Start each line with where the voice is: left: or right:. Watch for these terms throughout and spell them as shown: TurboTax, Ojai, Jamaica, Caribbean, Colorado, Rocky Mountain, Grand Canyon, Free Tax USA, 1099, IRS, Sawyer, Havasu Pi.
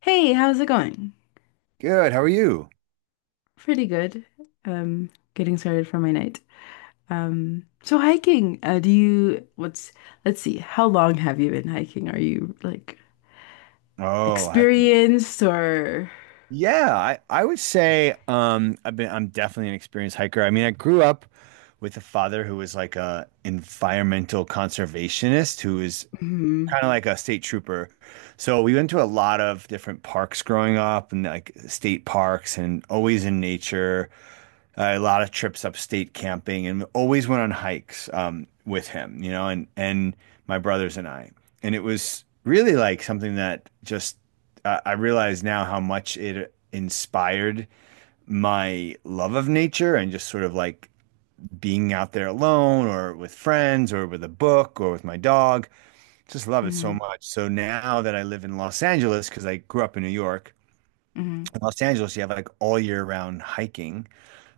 left: Hey, how's it going?
right: Good. How are you?
left: Pretty good. Um, Getting started for my night. So hiking, do you, what's, let's see, how long have you been hiking? Are you like
right: Oh, hiking.
left: experienced or?
right: Yeah, I would say I'm definitely an experienced hiker. I mean, I grew up with a father who was like a environmental conservationist who was
left: Hmm
right: kind of like a state trooper. So we went to a lot of different parks growing up and like state parks and always in nature. A lot of trips upstate camping and always went on hikes with him, and my brothers and I. And it was really like something that just I realize now how much it inspired my love of nature and just sort of like being out there alone or with friends or with a book or with my dog. Just love it so
left: hmm
right: much. So now that I live in Los Angeles, because I grew up in New York,
left: hmm
right: in Los Angeles, you have like all year round hiking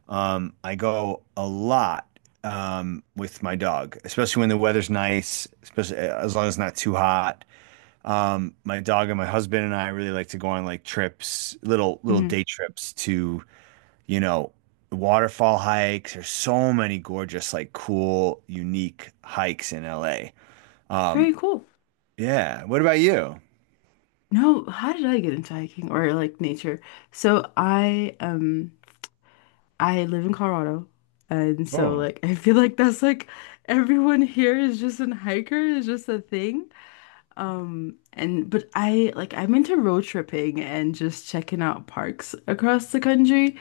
right: um, I go a lot with my dog, especially when the weather's nice, especially as long as it's not too hot. My dog and my husband and I really like to go on like trips, little
left: hmm
right: day trips to, you know, waterfall hikes. There's so many gorgeous, like cool, unique hikes in LA. Um,
left: Very cool.
right: yeah. What about you?
left: No, how did I get into hiking or like nature? So I, um, I live in Colorado, and so
right: Oh,
left: like I feel like that's like everyone here is just an hiker. It's just a thing. And but I like I'm into road tripping and just checking out parks across the country.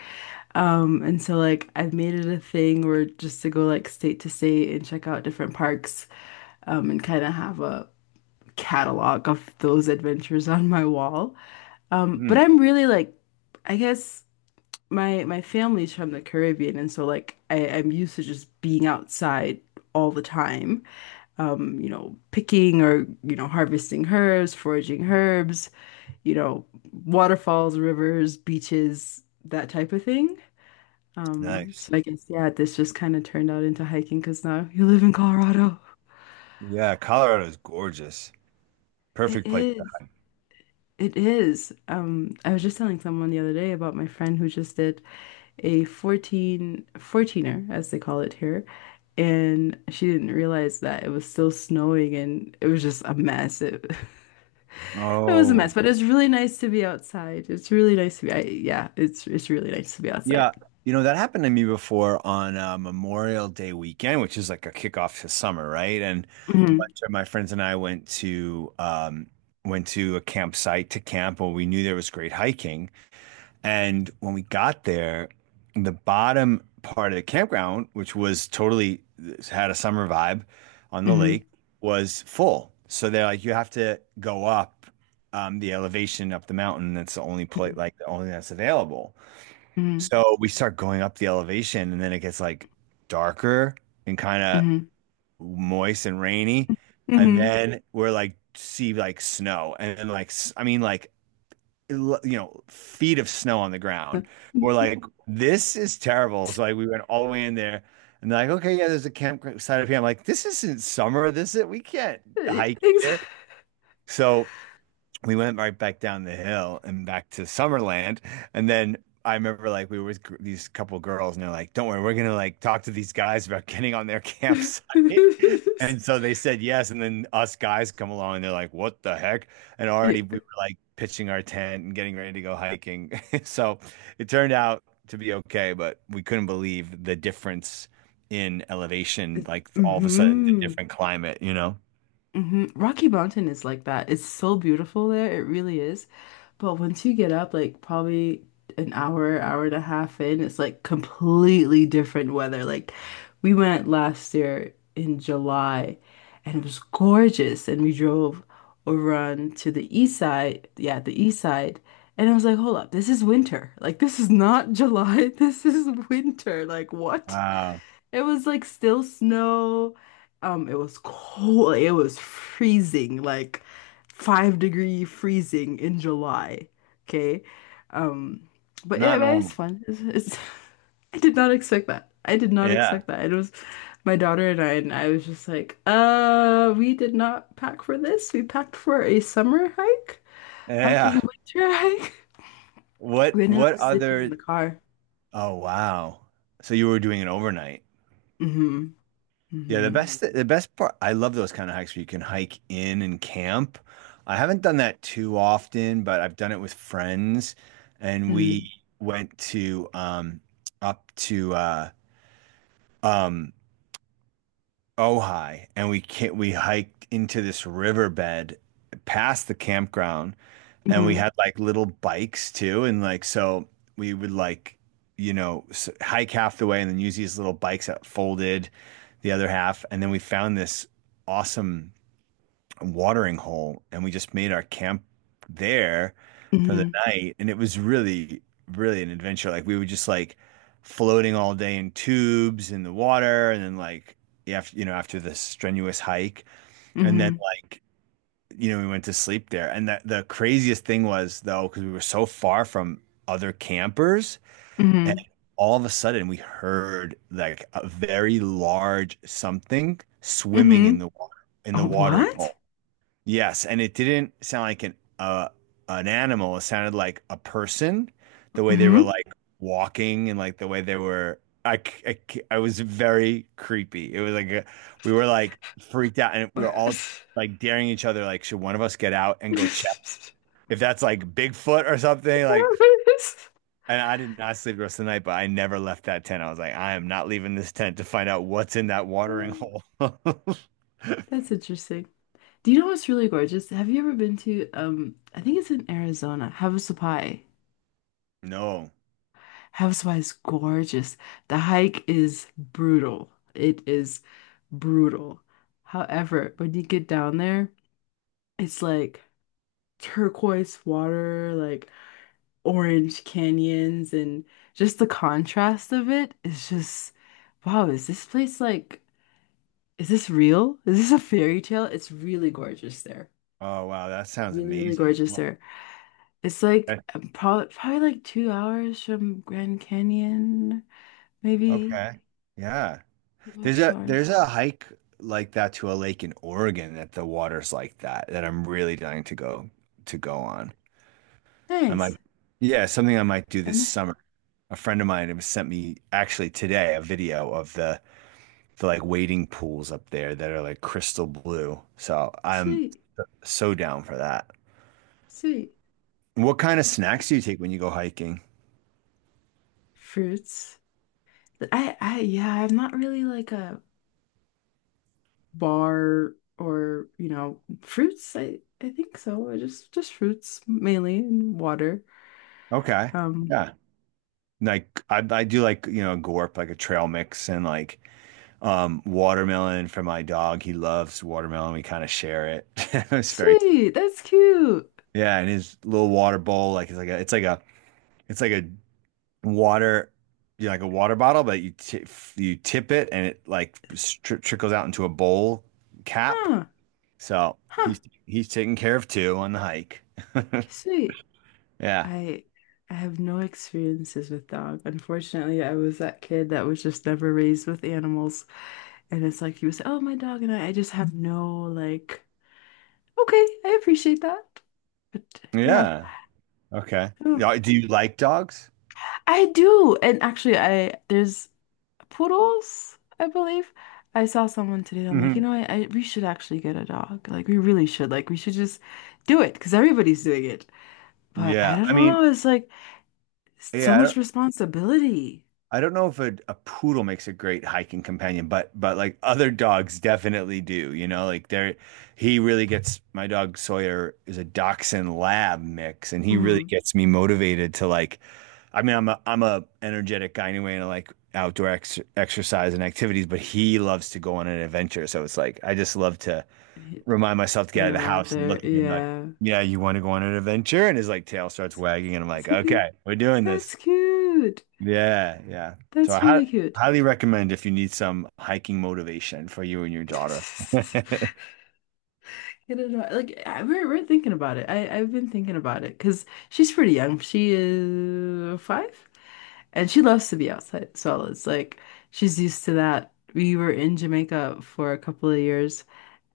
left: And so like I've made it a thing where just to go like state to state and check out different parks, and kind of have a catalog of those adventures on my wall. But
right: mm,
left: I'm really like I guess My family's from the Caribbean, and so like I'm used to just being outside all the time, picking or, you know, harvesting herbs, foraging herbs, you know, waterfalls, rivers, beaches, that type of thing.
right: nice.
left: Yeah, this just kind of turned out into hiking because now you live in Colorado.
right: Yeah, Colorado is gorgeous.
left: It
right: Perfect place.
left: is. It is. I was just telling someone the other day about my friend who just did a 14, fourteener, as they call it here. And she didn't realize that it was still snowing, and it was just a mess. It was a
right: Oh,
left: mess, but it's really nice to be outside. It's really nice to yeah, it's really nice to be outside.
right: yeah, you know, that happened to me before on Memorial Day weekend, which is like a kickoff to summer, right? And a
left: Hmm
right: bunch of my friends and I went to went to a campsite to camp where we knew there was great hiking. And when we got there, the bottom part of the campground, which was totally had a summer vibe on the
left: hmm
right: lake, was full. So they're like, you have to go up the elevation up the mountain. That's the only place, like the only that's available.
left: hmm
right: So we start going up the elevation, and then it gets like darker and kind of
left: hmm
right: moist and rainy.
left: hmm
right: And
left: hmm
right: then we're like, see like snow, and then like, I mean, like, you know, feet of snow on the ground. We're like, this is terrible. So like, we went all the way in there, and they're like, okay, yeah, there's a campsite up here. I'm like, this isn't summer. This is, we can't hike here. So we went right back down the hill and back to Summerland. And then I remember like we were with these couple girls and they're like, don't worry, we're gonna like talk to these guys about getting on their campsite. And so they said yes. And then us guys come along and they're like, what the heck? And already
left: Yeah.
right: we were like pitching our tent and getting ready to go hiking. So it turned out to be okay, but we couldn't believe the difference in elevation, like all of a sudden, a
left: hmm
right: different climate, you know?
left: hmm Rocky Mountain is like that. It's so beautiful there. It really is. But once you get up, like probably an hour, hour and a half in, it's like completely different weather. Like we went last year in July and it was gorgeous. And we drove over on to the east side. Yeah, the east side. And I was like, hold up, this is winter. Like this is not July. This is winter. Like what?
right: Wow.
left: It was like still snow. It was cold. It was freezing, like 5 degree freezing in July. Okay. Um, but yeah,
right: Not
left: but it's
right: normal.
left: fun. It's I did not expect that. I did not
right: Yeah.
left: expect that. It was my daughter and I was just like, we did not pack for this. We packed for a summer hike, not a
right: Yeah.
left: winter hike.
right: What
left: We ended up sleeping in
right: other
left: the car.
right: oh wow. So you were doing it overnight.
left: Mm-hmm.
right: Yeah,
left: Mm-hmm.
right: the best part, I love those kind of hikes where you can hike in and camp. I haven't done that too often, but I've done it with friends and
left: Mm-hmm.
right: we went to up to um Ojai and we hiked into this riverbed past the campground. And we
left: Mm-hmm.
right: had like little bikes too. And like, so we would like, you know, hike half the way and then use these little bikes that folded the other half. And then we found this awesome watering hole and we just made our camp there for the
left: Mm-hmm.
right: night. And it was really, really an adventure. Like, we were just like floating all day in tubes in the water. And then, like, after, you know, after this strenuous hike. And then,
left: Mm-hmm.
right: like, you know, we went to sleep there. And the craziest thing was though, because we were so far from other campers, and
left: hmm
right: all of a sudden we heard like a very large something swimming in the
left: hmm
right: water in the
left: Oh,
right: watering
left: what?
right: hole. Yes, and it didn't sound like an animal. It sounded like a person, the way they were
left: Hmm
right: like walking and like the way they were. I was very creepy. It was like a, we were like freaked out, and we were all like daring each other. Like, should one of us get out and go check if that's like Bigfoot or something? Like, and I did not sleep the rest of the night, but I never left that tent. I was like, I am not leaving this tent to find out what's in that watering
left: Um,
right: hole.
left: That's interesting. Do you know what's really gorgeous? Have you ever been to I think it's in Arizona, Havasu Pi?
right: No.
left: Havasu Pi is gorgeous. The hike is brutal. It is brutal. However, when you get down there, it's like turquoise water, like orange canyons, and just the contrast of it is just wow, is this place like is this real? Is this a fairy tale? It's really gorgeous there.
right: Oh wow, that sounds
left: Really, really
right: amazing.
left: gorgeous
right: What?
left: there. It's like probably like 2 hours from Grand Canyon, maybe
right: Okay. Yeah.
left: about two hours.
right: There's a hike like that to a lake in Oregon that the water's like that, that I'm really dying to go on. I might,
left: Nice.
right: yeah, something I might do
left: I'm
right: this
left: there.
right: summer. A friend of mine has sent me actually today a video of the like wading pools up there that are like crystal blue. So I'm
left: Sweet,
right: so down for that.
left: sweet.
right: What kind of snacks do you take when you go hiking?
left: Fruits. Yeah, I'm not really like a bar or, you know, fruits. I think so. Just fruits mainly and water.
right: Okay.
left: Um,
right: Yeah. Like I do like, you know, a gorp, like a trail mix and like watermelon for my dog. He loves watermelon. We kind of share it. It's very
left: sweet. That's cute.
right: yeah, and his little water bowl, like it's like a water, you know, like a water bottle, but you ti you tip it and it like stri trickles out into a bowl cap.
left: Huh.
right: So
left: Huh.
right: he's taken care of too on the hike.
left: Sweet.
right: Yeah,
left: I I have no experiences with dog. Unfortunately, I was that kid that was just never raised with animals. And it's like you say, oh, my dog and I just have no like, okay, I appreciate that. But yeah.
right: yeah, okay.
left: I don't know.
right: Yeah, do you like dogs?
left: I do. And actually I there's poodles, I believe. I saw someone today. I'm like, you
right: Hmm.
left: know, I we should actually get a dog. Like, we really should. Like, we should just do it because everybody's doing it. But I
right: Yeah,
left: don't
right: I
left: know.
right: mean,
left: It's like so
right: yeah.
left: much responsibility.
right: I don't know if a, a poodle makes a great hiking companion, but like other dogs definitely do. You know, like they're, he really gets, my dog Sawyer is a dachshund lab mix, and he really
left: Mm.
right: gets me motivated to like. I mean, I'm a energetic guy anyway, and I like outdoor ex exercise and activities, but he loves to go on an adventure. So it's like I just love to
left: Get
right: remind myself to get out of the
left: him out
right: house and
left: there.
right: look at him like,
left: Yeah.
right: yeah, you want to go on an adventure? And his like tail starts
left: He's like,
right: wagging, and I'm like,
left: he's like,
right: okay, we're doing this.
left: that's cute.
right: Yeah, yeah. So I
left: That's really cute.
right: highly recommend if you need some hiking motivation for you and your daughter.
left: I don't Like I, we're thinking about it. I've been thinking about it because she's pretty young. She is 5, and she loves to be outside. So it's like she's used to that. We were in Jamaica for a couple of years,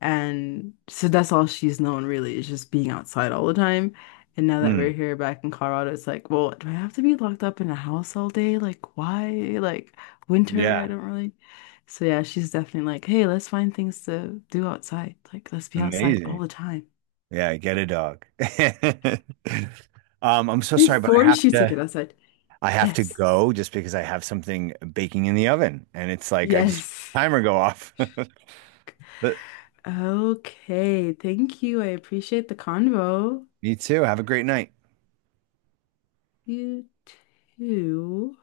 left: and so that's all she's known really is just being outside all the time. And now that
right: Mm,
left: we're here back in Colorado, it's like, well, do I have to be locked up in a house all day? Like, why? Like winter? I
right: yeah,
left: don't really. So yeah, she's definitely like, hey, let's find things to do outside. Like, let's be outside all
right: amazing.
left: the time.
right: Yeah, get a dog. I'm so
left: They
right: sorry, but
left: force you to get outside.
right: I have to
left: Yes.
right: go just because I have something baking in the oven and it's like I just
left: Yes.
right: timer go off. But
left: Okay. Thank you. I appreciate the convo.
right: me too. Have a great night.
left: You too.